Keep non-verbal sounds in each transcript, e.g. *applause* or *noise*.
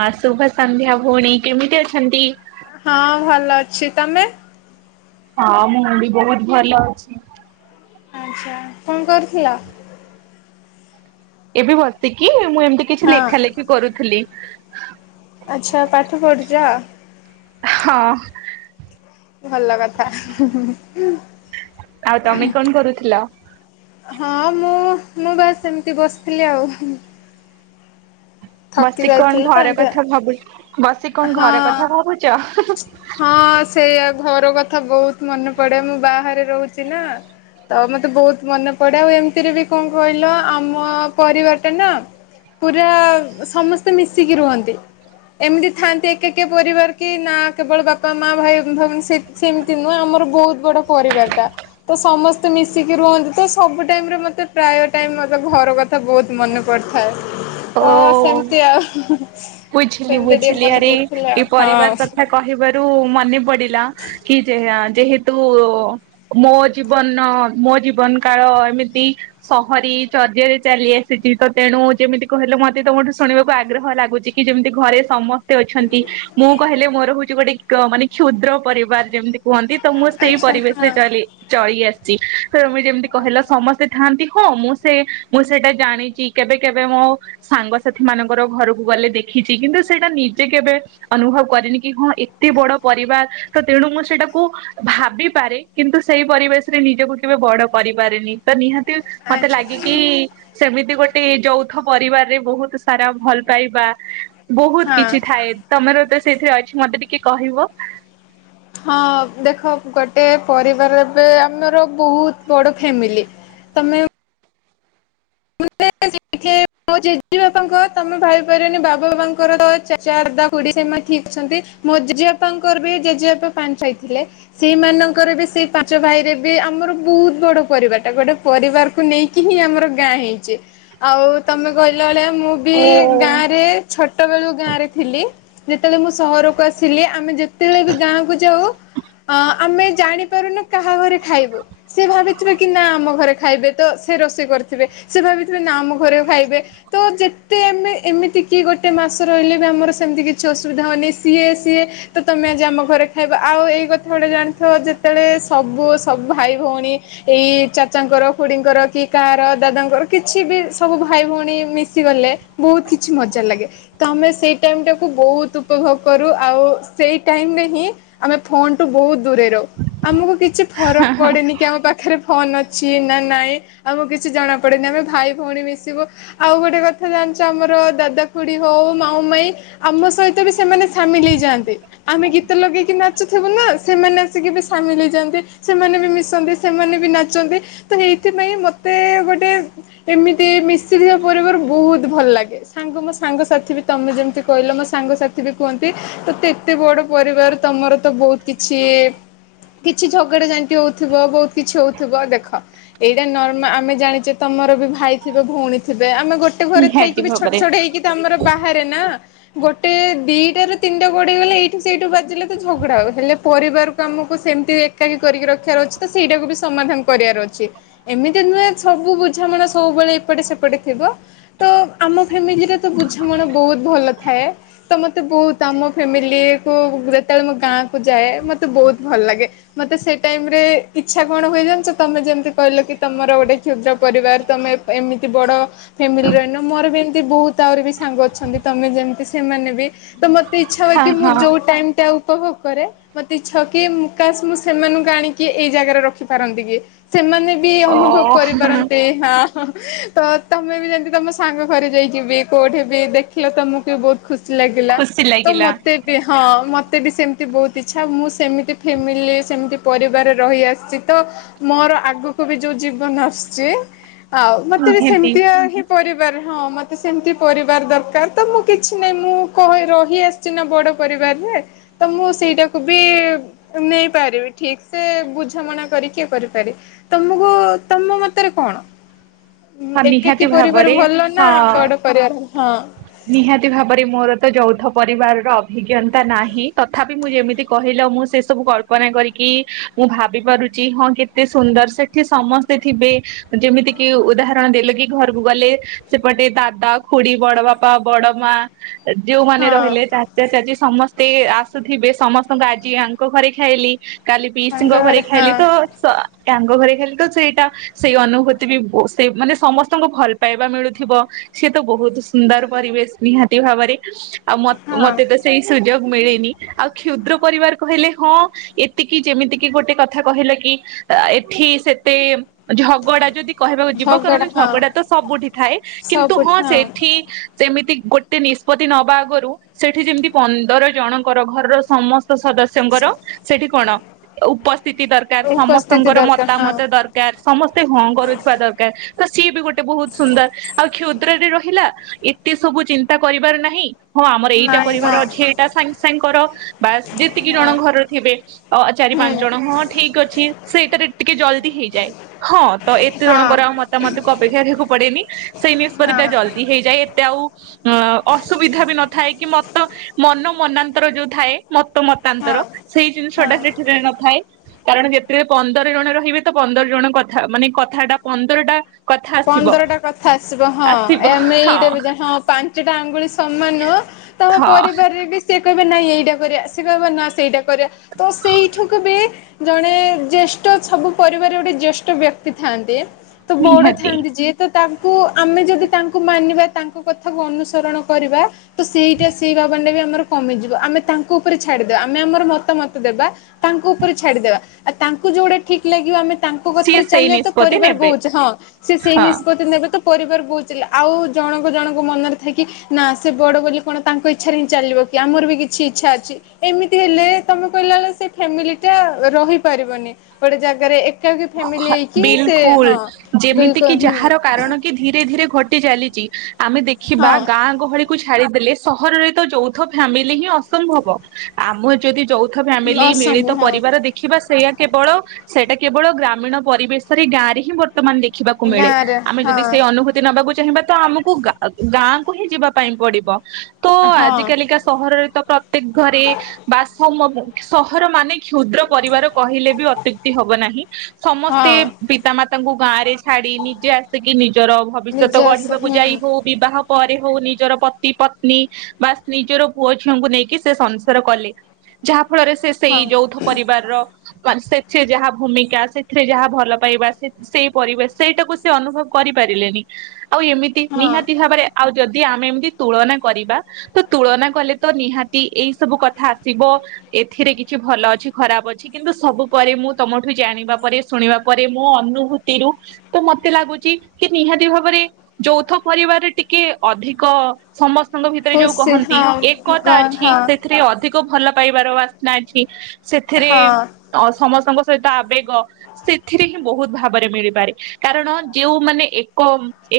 ହଁ ଶୁଭ ସନ୍ଧ୍ୟା ଭଉଣୀ କେମିତି ଅଛନ୍ତି? ହଁ ଭଲ ଅଛି। ତମେ ହଁ ମୁଁ ବି ବହୁତ ଭଲ ଅଛି। ଆଚ୍ଛା କଣ କରୁଥିଲ? ଏବେ ବସିକି ମୁଁ ଏମିତି କିଛି ହଁ ଲେଖା ଲେଖି କରୁଥିଲି। ଆଛା ପାଠ ପଢୁଛ। ହଁ। ଭଲ କଥା। ଆଉ ତମେ କଣ କରୁଥିଲ? ହଁ ମୁଁ ମୁଁ ବାସ୍ ଏମିତି ବସିଥିଲି ଆଉ। ଥକି ବସି କଣ ଯାଇଥିଲି ତ। ଘର ଏମିତି କଥା ଭାବୁ ଆଉ। ବସି କଣ ଘର ହଁ କଥା ଭାବୁଛ? ହଁ ସେଇଆ ଘର କଥ ବହୁତ୍ ମନେ ପଡେ। ମୁଁ ବାହାରେ ରହୁଚି ନା। ତ ମତେ ବହୁତ୍ ମନେ ପଡେ। ଆଉ ଏମିତିରେ ବି କଣ କହିଲ ଆମ ପରିବାରଟା ନା ପୁରା ସମସ୍ତେ ମିଶିକି ରୁହନ୍ତି। ଏମିତି ଥାନ୍ତି ଏକ୍ ଏକେକ୍ ପରିବାର କି ନା କେବଳ ବାପା ମା ଭାଇ ଭଉ ସେମିତି ନୁହେଁ। ଆମର ବହୁତ୍ ବଡ ପରିବାର ଟା ତ ସମସ୍ତେ ମିଶିକି ରୁହନ୍ତି। ତ ସବୁ ଟାଇମ୍ ରେ ମତେ ପ୍ରାୟ ଟାଇମ୍ ମତେ ଘର କଥା ବହୁତ୍ ମନେ ପଡିଥାଏ। ତ ଓ ସେମିତି ଆଉ ସେମତି ଟିକେ ମନେ ପଡୁଥିଲା କି ପରିବାର ହଁ କଥା କହିବାରୁ ମନେ ପଡିଲା। କି ଯେହେ ଆଉ ଯେହେତୁ ମୋ ଜୀବନ ମୋ ଜୀବନ୍ କାଳ ଏମିତି ସ ହରି ଚରଜେରେ ଚାଲି ଆସିଛି। ତ ତେଣୁ ଯେମିତି କହିଲେ ମତେ ତମଠୁ ଶୁଣିବାକୁ ଆଗ୍ରହ ଲାଗୁଚି। କି ଯେମିତି ଘରେ ସମସ୍ତେ ଅଛନ୍ତି ମୁଁ କହିଲେ ମୋର ହଉଛି କ୍ ଗୋଟେ ମାନେ କ୍ଷୁଦ୍ର ପରିବାର ଯେମିତି। କୁହନ୍ତି ତ ମୁଁ ସେଇ ଆଚ୍ଛା ପରିବେଶରେ ହଁ। ଚଳି ଆସିଚି। ତମେ ଯେମିତି କହିଲ ସମସ୍ତେ ଥାନ୍ତି। ହଁ ମୁଁ ସେ ମୁଁ ସେଇଟା ଜାଣିଚି। କେବେ କେବେ ମୋ ସାଙ୍ଗସାଥି ମାନଙ୍କର ଘରକୁ ଗଲେ ଦେଖିଚି। କିନ୍ତୁ ସେଇଟା ନିଜେ କେବେ ଅନୁଭବ୍ କରିନି। କି ହଁ। ଏତେ ବଡ ପରିବାର। ତ ତେଣୁ ମୁଁ ସେଟାକୁ ଭାବିପାରେ। କିନ୍ତୁ ସେଇ ପରିବେଶ୍ ରେ ନିଜକୁ କେବେ ବଡ କରିପାରିନି। ତ ନିହାତି ମତେ ଆଚ୍ଛା ଲାଗେକି ସେମିତି ଗୋଟେ ଯୌଥ ପରିବାରରେ ବହୁତ୍ ସାରା ଭଲ ପାଇବା ବୋହୁତ୍ ହଁ। କିଛି ଥାଏ। ତମର ତ ସେଇଠି ଅଛି ମତେ ଟିକେ କହିବ। ହଁ ଦେଖ ଗୋଟେ ପରିବାର ଏବେ ଆମର ବହୁତ୍ ବଡ ଫ୍ୟାମିଲି। ତମେ *unintelligible* ମୋ ଜେଜେ ବାପାଙ୍କର ତମେ ଭାବି ପାରିବନି ବାବା ବାପାଙ୍କର ଚାଚା ଦାଦା ଖୁଡି ସେମାନେ ଠିକ୍ ଅଛନ୍ତି। ମୋ ଜେଜେ ବାପାଙ୍କର ବି ଜେଜେ ବାପା ପାଞ୍ଚ ଥାଇ ଥିଲେ। ସେଇମାନଙ୍କର ବି ସେଇ ପାଞ୍ଚ ଭାଇରେ ବି ଆମର ବୋହୁତ୍ ବଡ ପରିବାର ଟା। ଗୋଟେ ପରିବାରକୁ ନେଇକି ହିଁ ଆମର ଗାଁ ହେଇଛି ଆଉ ତମେ କହିଲ ହଳିଆ ମୁଁ ବି ଓ ଗାଁ ରେ ଛୋଟ ବେଳୁ ଗାଁ ରେ ଥିଲି ଯେତେବେଳେ ମୁଁ ସହରକୁ ଆସିଲି ଆମେ ଯେତେବେଳେ ବି ଗାଁକୁ ଯାଉ ଆଁ ଆମେ ଜାଣିପାରୁନୁ କାହା ଘରେ ଖାଇବୁ। ସେ ଭାବିଥିବେ କି ନା ଆମ ଘରେ ଖାଇବେ ତ ସେ ରୋଷେଇ କରି ଥିବେ ସେ ଭାବିଥିବେ ନା ଆମ ଘରେ ଖାଇବେ ତ ଯେତେ ଆମେ ଏମିତି କି ଗୋଟେ ମାସ ରହିଲେ ବି ଆମର ସେମିତି କିଛି ଅସୁବିଧା ହଉନି ସିଏ ସିଏ ତ ତମେ ଆଜି ଆମ ଘରେ ଖାଇବ ଆଉ ଏଇ କଥା ଗୁଡ଼ା ଜାଣିଥିବ ଯେତେବେଳେ ସବୁ ସବ୍ ଭାଇ ଭଉଣୀ ଏଇ ଚାଚାଙ୍କର ଖୁଡ଼ିଙ୍କର କି କାହାର ଦାଦାଙ୍କର କିଛି ବି ସବୁ ଭାଇ ଭଉଣୀ ମିଶି ଗଲେ ବୋହୁତ୍ କିଛି ମଜା ଲାଗେ ତ ଆମେ ସେଇ ଟାଇମ୍ ଟାକୁୁ ବୋହୁତ୍ ଉପଭୋଗ କରୁ ଆଉ ସେଇ ଟାଇମ୍ ରେ ହିଁ ଆମେ ଫୋନ୍ ଟୁ ବୋହୁତ୍ ଦୂରରେ ରହୁ। ଆମକୁ କିଛି ଫରକ୍ ପଡେନି କି ଆମ ପାଖରେ ଫୋନ୍ ଅଛି ନା ନାଇଁ ଆଉ କିଛି କିଛି ଜଣାପଡ଼େନାହିଁ ଆମେ ଭାଇ ଭଉଣୀ ମିଶିବୁ ଆଉ ଗୋଟେ କଥା ଜାଣିଚ ଆମର ଦାଦା ଖୁଡ଼ି ହଉ ମାଉଁ ମାଇଁ ଆମ ସହିତ ବି ସେମାନେ ସାମିଲ୍ ହେଇଯାଆନ୍ତି ଆମେ ଗୀତ ଲଗେଇକି ନାଚୁଥିବୁ ନା ସେମାନେ ଆସିକି ବି ସାମିଲ୍ ହେଇଯାନ୍ତି ସେମାନେ ବି ମିଶନ୍ତି ସେମାନେ ବି ନାଚନ୍ତି ତ ଏଇଥିପାଇଁ ମତେ ମତେ ଗୋଟେ ଏମିତି ମିଶିିଯିବା ପରେ ପରେ ବୋହୁତ୍ ଭଲ ଲାଗେ ସାଙ୍ଗ ମୋ ସାଙ୍ଗସାଥୀ ବି ତମେ ଯେମିତି କହିଲ ମୋ ସାଙ୍ଗସାଥୀ ବି କୁହନ୍ତି ତତେ ବଡ଼ ପରିବାର ତମର ତ ବୋହୁତ୍ କିଛି କିଛି ଝଗଡା ଯାନ୍ତି ହୋଉଥିବ ବହୁତ୍ କିଛି ହଉଥିବ ଦେଖ ଏଇଟା ନର ଆମ୍ ଆମେ ଜାଣିଛେ ତମର ବି ଭାଇ ଥିବେ ଭଉଣୀ ଥିବେ ଆମେ ଗୋଟେ ଘରେ ଥାଇକି ନିହାତି ବି ଛୋଟ୍ ଭାବରେ ଛୋଟ୍ ହେଇକି ତ ଆମର ବାହା ରେ ନା ଗୋଟେ ଦିଟା ରେ ତିନିଟା ଗଡ଼ିଗଲେ ଏଇଠି ସେଇଠି ବାଜିଲେ ତ ଝଗଡ଼ା ହବ ହେଲେ ପରି ପରିବାର୍ କୁ ଆମକୁ ସେମିତି ଏକାକି କରିକି ରଖିବାର ଅଛି ତ ସେଇଟାକୁ ବି ସମାଧାନ୍ କରିବାର ଅଛି ଏମିତି। ନୁହେଁ ସବୁ ବୁଝାମଣା ସବୁବେଳେ ଏପଟେ ସେପଟେ ଥିବ ତ ଆମ ଫ୍ୟାମିଲିରେ ତ ବୁଝାମଣା କଣ ବୋହୁତ୍ ଭଲ ଥାଏ ତ ମତେ ବୋହୁତ୍ ଆମ ଫ୍ୟାମିଲି କୁ ଯେତେବେଳେ ମୁଁ ଗାଁ କୁ ଯାଏ। ମତେ ବୋହୁତ୍ ଭଲ ଲାଗେ ମତେ ସେ ଟାଇମ୍ ରେ ଇଚ୍ଛା କଣ ହୁଏ ତମେ ଯେମିତି କହିଲ କି? ତମର ଗୋଟେ କ୍ଷୁଦ୍ର ପରିବାର୍ ତମେ ଏମିତି ବଡ଼ ଫ୍ୟାମିଲି ରେ ରହିନ ମୋର ବି ଏମିତି ବହୁତ୍ ଆହୁରି ବେସୀ ସାଙ୍ଗ ଅଛନ୍ତି ତମେ ଯେମତି ସେମାନେ ବି ତ ମତେ ଇଛା ହୁଏ ହଁ କି ମୁଁ ହଁ ଯୋଉ ଟାଇମ୍ ଟା ଆଉ ଉପଭୋଗ କରେ ମତେ ଇଚ୍ଛା କି ମୁକାଶ ମୁଁ ସେମାନଙ୍କୁ ଆଣିକି ଏଇ ଜାଗାରେ ରଖିପାରନ୍ତି କି ସେମାନେ ବି ଓ ଅନୁଭବ କରିପାରନ୍ତେ ହଁ। ହଁ ତ ତମେ ବି ଯେମିତି ତମ ସାଙ୍ଗ ଘରେ ଯାଇକିବି କୋଉଠି ବି ଦେଖିଲ ତମକୁ ବି ବହୁତ ଖୁସି ଲାଗିଲା ଖୁସି ତ ଲାଗିଲା ମତେ ବି ହଁ ମ ତେ ବି ସେମିତି ବହୁତ ଇଚ୍ଛା ମୁଁ ସେମିତି ଫେମିଲି ରେ ସେମିତି ପରିବାର ରହିଆସିଛି ତ ମୋର ଆଗକୁ କୁ ବି ଯୋଉ ଜୀବନ ଆସୁଛି ଆଉ ମତେ ବି ନିହାତି ସେମିତିୟା ହିଁ ପରି ର ହଁ ମତେ ସେମତି ପରିବାର ଦରକାର ତ ମୁଁ କିଛି ନାହିଁ ମୁଁ କ ରହି ଆସିଛି ନା ବଡ ପରିବାର ବାର ରେ ତ ମୁଁ ସେଇଟାକୁ ବି ନେଇପାରିବି ଠିକ ସେ ବୁଝାମଣା କରି ଏ କରିପାରେ ତମକୁ ତମ ମତରେ କଣ? ହଁ ନିହାତି ଏକାକି ପରିବାର ଭାବରେ ଭଲ ନା ହଁ ବଡ ପରିବାର ହଁ? ନିହାତି ଭାବରେ ମୋର ତ ଯୌଥ ପରି ପରିବାର ର ଅଭିଜ୍ଞତା ନାହିଁ ତଥାପି ମୁଁ ଯେମିତି କହିଲ ମୁ ସେ ସବୁ କଳପନା କରି କି ଭାବି ପାରୁଛି ହଁ କେତେ ସୁନ୍ଦର ସେଠି ସମସ୍ତେ ଥିବେ ଯେମିତି କି ଉଦାହ ଣ ଦେଲ କି ଘରକୁ ଗଲେ ସେପଟେ ଦାଦା ଖୁଡି ବଡ ବାପା ବଡ ମା ଯୋଉମାନେ ହଁ। ରହିଲେ ଚାଚା ଚାଚୀ ସମସ୍ତେ ଆସୁଥିବେ ସମସ୍ତଙ୍କୁ ଆଜି ଆଙ୍କ ଘରେ ଖାଇଲି କାଲି ତାଙ୍କ ପିଶିଙ୍କ ଘରେ ଖାଇଲି ହଁ ତ ସ ମ ଘରେ ଖାଲି ତ ସେଇଟା ସେଇ ଅନୁଭୂତି ବି ବସ ସେ ମାନେ ସମସ୍ତଙ୍କୁ ଭଲ ପାଇବା ମିଳୁଥିବ ସିଏ ତ ବହୁତ ସୁନ୍ଦର ପରିବେଶ ନିହାତି ଭାବରେ। ଆଉ ମତ ହଁ ମତେ ତ ସେଇ ସୁଯୋଗ ମିଳେନି ଆଉ କ୍ଷୁଦ୍ର ପରିବାର କହିଲେ ହଁ ଏତିକି ଯେମିତି କିି ଗୋଟେ କଥା କହିଲ କି ଏଠି ସେତେ ଝଗଡା ଯଦି କହିବା ଯିବ କାରଣ ଝଗଡା ତ ସବୁଠି ଥାଏ କିନ୍ତୁ ହଁ ସେଠି ସେମିତି ଗୋଟେ ନିଷ୍ପତି ନବା ଆଗରୁ ସେଠି ଯେମିତି ପନ୍ଦର ଜଣଙ୍କର ଘରର ସମସ୍ତଙ୍କର ସଦସ୍ୟଙ୍କର ସେଠି କଣ ଉପସ୍ଥିତି ଦରକାର ଉପସ୍ଥିତି ସମସ୍ତଙ୍କର ଦରକାର ହଁ ମତାମତ ଦରକାର। ସମସ୍ତେ ହଁ କରୁଥିବା ଦରକାର ତ ସିଏ ବି ଗୋଟେ ବହୁତ ସୁନ୍ଦର ଆଉ କ୍ଷୁ ଦ୍ର ରେ ରହିଲା ଏତେ ସବୁ ଚିନ୍ତା କରିବାର ନାହିଁ। ହଁ ଆମର ଏଇଟା ନାଇଁ କରିବାର ହଁ ଅଛି ଏଇଟା ସାଙ୍ଗେ ସାଙ୍ଗେ କର ବାସ୍ ଯେତିକି ଜଣ ହଁ। ଘରର ଥିବେ ଓ ଚା। ହୁଁ ପାଞ୍ଚ ଜଣ ହଁ ଠିକ ଅଛି ସେଇଟାରେ ଟିକେ ଜଲଦି ହେଇଯାଏ ହଁ ତ ଏତେ ହଁ ଜଣ। ମୋର ଆଉ ମତାମତକୁ ଅପେକ୍ଷା କରିବାକୁ ପଡେନି ସେଇ ନିଷ୍ପତ୍ତି ଟା ହଁ ଜଲଦି ହେଇଯାଏ ଏତେ ଆଉ। ଅସୁବିଧା ବି ନଥାଏ କି ମତ ମନ ମନାନ୍ତର ଯୋଉ ଥାଏ। ମତ ହଁ ମତାନ୍ତର ସେଇ ଜିନିଷ ଟା ହଁ। ସେଠିରେ ନଥାଏ। କାରଣ ସେଥିରେ ପନ୍ଦର ଜଣ ରହିବେ ତ ପନ୍ଦର ଜଣ କଥା ମାନେ କଥା ଟା ପନ୍ଦର ଟା। ପନ୍ଦରଟା କଥା ଆସିବ ହଁ ଆସିବ ଏମ ହଁ ଇଟା ହଁ ପାଞ୍ଚଟା ଆଙ୍ଗୁଳି ସମାନ ନୁହଁ। ତମ ହଁ ପରିବାରରେ ବି ସେ। କହିବା ନା ଏଇଟା କରିବା ସେ କହିବା ନା ସେଇଟା କରିବା ତ ସେଇଠୁକୁ ବି ଜଣେ ଜେଷ୍। ସବୁ ପରିବାର ଗୋଟେ ଜେଷ୍ଠ ବ୍ୟକ୍ତି ଥାନ୍ତି। ତ ବଡ ନିହାତି ଥାଆନ୍ତି ଯିଏ ତ ତାଙ୍କୁ ଆମେ ଯଦି ତାଙ୍କୁ ମାନିବା ତାଙ୍କୁ। କଥା ଅନୁସରଣ କରିବା ତ ସେଇଟା ସେଇ ଦ୍ଭ ଭାବନାଟେ ବି ଆମର କମିଯିବ ଆମେ ତାଙ୍କ ଉପରେ ଛାଡିଦବା। ଆମେ ଆମର ମତାମତ ଦେବା ତାଙ୍କ ଉପରେ ଛାଡ଼ିଦେବା ଆଉ ତାଙ୍କୁ ଯୋଉଟା ଠିକ ଲାଗିବ ଆମେ। ତାଙ୍କ ସିଏ କଥାରେ ସେଇ ଚାଲିବା ତ ନିଷ୍ପତ୍ତି ପରିବାର ନେବେ ବହୁଛି ହଁ ସେ ସେଇ ହଁ। ନିଷ୍ପତି ନେବେ। ତ ପରିବାର ବହୁଝିଲା ଆଉ ଜଣଙ୍କ ଜଣଙ୍କ ମନରେ ଥାଏ କି ନା ସେ ବଡ ବୋଲି କଣ ତାଙ୍କ ଇଚ୍ଛାରେ ହିଁ ଚାଲି ବକି ଆମର ବି କିଛି ଇଛା ଏମିତି ହେଲେ ଏ ତମେ କହିଲା ପରି ସେ ଫ୍ୟାମିଲି ଟା ରହିପାରିବନି। ନି ଗୋଟେ ଜାଗାରେ ଏକା କି ଫେମିଲି ହେଇକି ସେ ହଁ। ଏମିତି ବିଲକୁଲ କି ହୁଁ ଯାହାର କାରଣ କି ଧୀରେ ଧୀରେ ଘଟି ଚାଲିଛି ଆମେ ଦେଖିବା ହଁ ଗାଁ ଗହଳିକୁ ଚ୍ଛା ଛାଡିଦେଲେ ସହରରେ ତ ଯୌଥ ଫ୍ୟାମିଲି ହିଁ ଅସମ୍ଭବ ଆମ ଯଦି। ଯୌଥ ଫ୍ୟାମିଲି ମିଳିତ ଅସମ୍ଭବ ହଁ ପରିବାର ଦେଖିବା ସେୟା କେବଳ ସେଟା କେବଳ। ଗ୍ରାମୀଣ ପରିବେଶରେ ଗାଁରେ ହିଁ ବର୍ତ୍ତମାନ ଦେଖିବାକୁ ମିଳେ ଗାଁରେ ଆମେ ଯଦି ହଁ ସେଇ ଅନୁଭୂତି ନବାକୁ ଚାହିଁବା ତ ଆମକୁ ଗାଁ ଗାଁକୁ ହିଁ ଯିବା ପାଇଁ ପଡିବ ତ ହଁ ଆଜି କାଲିକା ସହରରେ ତ। ପ୍ରତ୍ୟେକ ଘରେ ବା ସ ସମ ସହର ମାନେ। କ୍ଷୁଦ୍ର ପରିବାର କହିଲେ ବି ଅତ୍ୟୁକ୍ତି ହବ ନାହିଁ ସମସ୍ତେ ହଁ ପିତାମାତାଙ୍କୁ ଗାଁ ରେ ଛାଡି ନିଜେ ଆସିକି ନିଜର ଭବିଷ୍ୟତ ନିଜେ ଆସ ଗଢିବାକୁ ଯାଇ ହୁଁ ହଉ ବିବାହ। ପରେ ହଉ ନିଜର ପତି ପତ୍ନୀ ବା ନିଜର ପୁଅ ଝିଅଙ୍କୁ ନେଇକି ସେ ସଂସାର କଲେ। ଯାହା ଫଳରେ ସେ ସେଇ ହଁ ଯୌଥ ପରିବାରର ସେ ସେ ଯାହା ଭୂମିକା। ସେଥିରେ ଯାହା ଭଲ ପାଇବା ସେଇ ପରିବେଶ ସେଇଟାକୁ ସେ ଅନୁଭବ କରିପାରିଲେନି। ଆଉ ଏମିତି ହଁ ନିହାତି ଭାବରେ ଆଉ ଯଦି। ଯେ ଆମେ ଏମିତି ତୁଳନା କରିବା ତ ତୁଳନା କଲେ ତ ନିହାତି ଏଇ ସବୁ କଥା ଆସିବ। ଏଥିରେ କିଛି ଭଲ ଅଛି ଖରାପ ଅଛି କିନ୍ତୁ ସବୁ ପରେ ମୁଁ ତମଠୁ। ଜାଣିବା ପରେ ଶୁଣିବା ପରେ ମୋ ଅନୁଭୂତିରୁୁ ତ ମତେ ଲାଗୁଛି କି ନିହାତି ଭାବରେ। ଯୌଥ ପରିବାରରେ ଟିକେ ଅଧିକ ସମସ୍ତ। ଭିତରେ ଯୋଉ ଖୁସି କହନ୍ତି ହଁ ଏକତା ଗନ୍ ଅଛି ହଁ ସେଥିରେ ଅଧିକ ଭଲ ପାଇବାର ବାସ୍ନା ଅଛି ସେଥିରେ ହଁ ସମସ୍ତଙ୍କ ସହିତ ଆବେଗ ସେଥିରେ ହିଁ ବହୁତ ଭାବରେ ମିଳିପାରେ କାରଣ ଯୋଉମାନେ ଏକ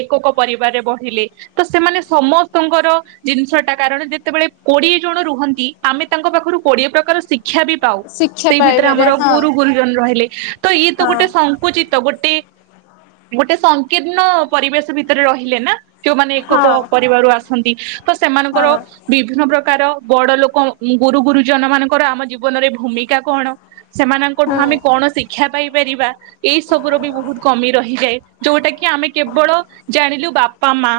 ଏ ଏକ ପରିବାରରେ ବଢିଲେ ତ ସେମାନେ ସମସ୍ତଙ୍କର ଜିନିଷ ଟା କାରଣ ଯେତେବେଳେ କୋଡିଏ ଜ ଣ ରୁହନ୍ତି ଆମେ ତାଙ୍କ ପାଖରୁ କୋଡିଏ ପ୍ରକାର ଶିକ୍ଷା ବି ପାଉ ଶିକ୍ଷା ସେଇ ଭିତରେ ପାଇବାରେ ଆମର ହଁ ଗୁରୁ ଗୁରୁ ରହିଲେ ତ ଇଏ ତ ହଁ ଗୋଟେ ସଙ୍କୁଚିତ। ତ ଗୋଟେ ଗୋଟେ ସଂକୀର୍ଣ୍ଣ ପରିବେଶ ଭିତରେ ରହିଲେ ନା। ଯୋଉମାନେ ଏକକ ହଁ ପରିବାରରୁ ଆସନ୍ତି ତ ସେମାନଙ୍କର ହଁ ବିଭିନ୍ନ ପ୍ରକାର। ବଡ ଲୋକ ଗୁରୁ ଗୁରୁଜନ ମାନଙ୍କର ଆମ ଜୀବନରେ ଭୂମିକା କଣ ସେମାନେ ଠୁ ଆମେ ହୁଁ କଣ ଶିକ୍ଷା ପାଇପାରିବା ଏଇ ସବ ର ବି ବହୁତ କମି ରହିଯାଏ ଯୋଉଟା କି। ଆମେ କେବଳ ଜାଣିଲୁ ବାପା ମା।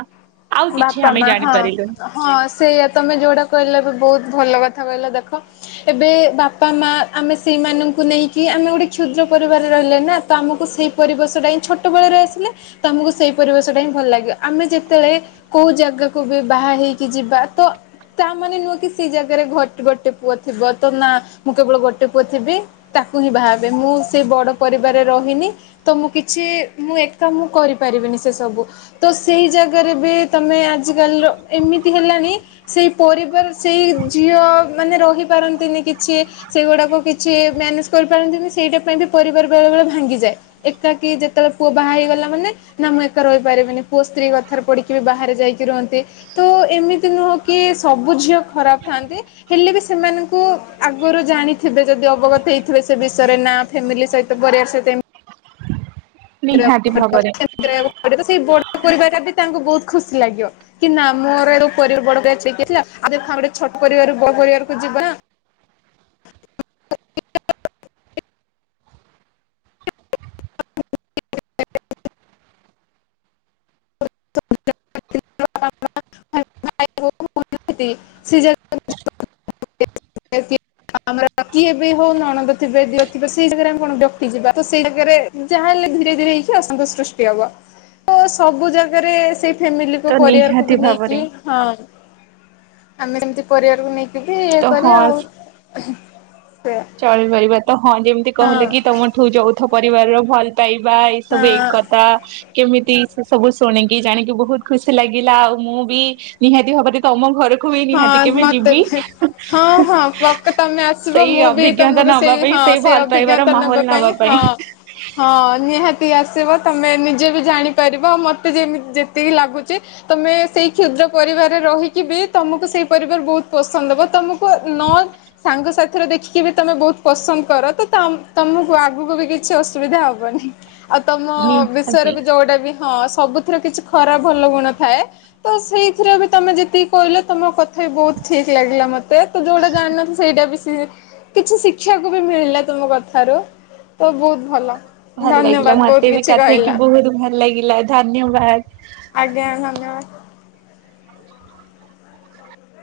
ଆଉ କିଛି ବାପା ଆମେ ମା ହଁ ଜାଣିପାରିଲୁନି। ହଁ ସେଇୟା ତମେ ଯୋଉଟା କହିଲା ବି ବହୁତ ଭଲ କଥା କହିଲ ଦେଖ। ଏବେ ବାପା ମା ଆମେ ସେଇମାନଙ୍କୁ ନେଇକି ଆମେ ଗୋଟେ କ୍ଷୁଦ୍ର ପରିବାର ରହିଲେ ନା। ତ ଆମକୁ ସେଇ ପରିବେଶଟା ହିଁ ଛୋଟ ବେଳରେ ଆସିଲେ ତ ଆମକୁ ସେଇ ପରିବେଶଟା ହିଁ ଭଲ ଲାଗେ ଆମେ ଯେତେବେଳେ। କୋଉ ଜାଗାକୁ ବି ବାହା ହେଇକି ଯିବା ତ। ତା ମାନେ ନୁହେଁ କି ସେ ଜାଗାରେ ଗୋଟେ ପୁଅ ଥିବ ତ ନା ମୁଁ କେବଳ ଗୋଟେ ପୁଅ ଥିବି। ତାକୁ ହିଁ ବାହା ହେବି ମୁଁ ସେ ବଡ ପରିବାରରେ ରହିନି ତ ମୁଁ କିଛି ମୁଁ ଏକ କରିପାରିବି। ଜିନିଷ ସବୁ ତ ସେଇ ଜାଗାରେ ବି ତମେ ଆଜିକାଲିର ଏମିତି ହେଲାଣି ସେଇ ପରିବାର ସେଇ ଝିଅ ମାନେ ରହି ପାରନ୍ତିନି କିଛି ସେଗୁଡାକୁ କିଛି ମ୍ୟାନେଜ କରିପାରନ୍ତିନି ସେଇଟା ପାଇଁ ବି ପରିବାର ବେଳେ ବେଳେ ଭାଙ୍ଗିଯାଏ। ଏକାକି ଯେତେବେଳେ ପୁଅ ବାହା ହେଇଗଲା ମାନେ ନା ମୁଁ ଏକା ରହିପାରିବିନି ପୁଅ ସ୍ତ୍ରୀ କଥାରେ ପଡିକି ବାହାରେ ଯାଇକି ରୁହନ୍ତି ତ ଏମିତି ନୁହଁ କି ସବୁ ଝିଅ ଖରାପ ଥାନ୍ତି ହେଲେ ବି ସେମାନଙ୍କୁ ଆଗରୁ ଜାଣିଥିବେ ଯଦି ଅବଗତ ହେଇଥିବେ ସେ ବିଷୟରେ ନା ଫ୍ୟାମିଲି ସହିତ ପରିବାର ସହିତ ଏମ ନିହାତି ଭାବରେ *unintelligible* ସେଇ ବଡ଼ ପରିବାର ଟା ବି ତାଙ୍କୁ ବହୁତ ଖୁସି ଲାଗିବ କି ନା ମୋର *unintelligible* ଆମେ ଗୋଟେ ଛୋଟ ପରିବାର ରୁ ବଡ ପରିବାରକୁ ଯି *unintelligible* *unintelligible* *unintelligible* *unintelligible* ସିଏ *unintelligible* ଆମ କିଏ ବି ହଉ ନଣନ୍ଦ ଥିବେ ଦିଅର ଥିବେ ସେଇ ଜାଗାରେ ଆମେ କଣ ବତି ଯିବା ତ ସେଇ ଜାଗା ରେ ଯାହାଲେ ଧୀରେ ଧୀରେ ହେଇକି ଅସନ୍ତୋଷ ସୃଷ୍ଟି ହବ ତ ସବୁ ଜାଗାରେ ସେ ଫା ତ ପରିବାରକୁ ନିହାତି ବି ନେଇକି ଭାବରେ ହଁ ଆମେ କେମତି ପରିବାରକୁ ନେଇକି ଏମତି ଇଏ ତ ହଁ କରିଆ ଆଉ। ସେୟା। ଚଳିପାରିବା ତ ହଁ ଯେମିତି ହଁ କହିଲେ କି ତମଠୁ ଯୌଥ ପରିବାରର ଭଲ ପାଇ ବା ଏଇ ସବୁ ହଁ ଏକତା କେମିତି ସେ ସବୁ ଶୁଣିକି ଜାଣିକି ବହୁତ ଖୁସି ଲାଗିଲା ଆଉ ମୁଁ ବି ନିହାତି ଭାବରେ ତମ ଘର ହଁ ମତେ ବି ହଁ ହଁ ପକା ତମେ ଆସିବ ସେଇ ମୁଁ ବି ଅଭିଜ୍ଞତା ତମକୁ ନବା ସେଇ ପାଇଁ ହଁ ସେଇ ଭଲ ପାଇବାର ଅଭିଜ୍ଞତା ମାହୋଲ ନେବା ପାଇଁ ନବା ହଁ ହଁ ନିହାତି ଆ ଆସିବ ତମେ ନିଜେ ବି ଜାଣିପାରିବ ମତେ ଯେମି ଯେତିକି ଲାଗୁଛି ତମେ ସେଇ କ୍ଷୁଦ୍ର ପ ରିବାରରେ ରହିକିବି ତମକୁ ସେଇ ପରିବାର ବହୁତ ପସନ୍ଦ ହବ ତମକୁ ନ ସାଙ୍ଗସାଥିରେ ଦେଖିକି ବି ତମେ ବହୁତ ପସନ୍ଦ କର ତ ତମକୁ ଆଗକୁ ବି କିଛି ଅସୁବିଧା ହବନି। ଆଉ ତମ ବିଷୟରେ ନିହାତି ବି ଯୋଉଟା ବି ହଁ ସବୁଥିରେ କିଛି ଖରାପ ଭଲ ଗୁଣ ଥାଏ ତ ସେଇଥିରେ ବି ତମେ ଯଦି କହିଲେ ତମ କଥା ବି ବହୁତ ଠିକ୍ ଲାଗିଲା ମତେ ତ ଯୋଉଟା ଜାଣିନଥିଲି ସେଇଟା ବି କିଛି ଶି୍ଖିବାକୁ ବି ମିଳିଲା ତମ କଥାରୁ ତ ବହୁତ ଭଲ। ଭଲ ଲାଗିଲା ଧନ୍ୟବାଦ ମତେ ବହୁତ ବି କିଛି କଥାହେଇକି କହିଲା ବହୁତ ଭଲ ଲାଗିଲା ଧନ୍ୟବାଦ। ଆଜ୍ଞା ଧନ୍ୟବାଦ।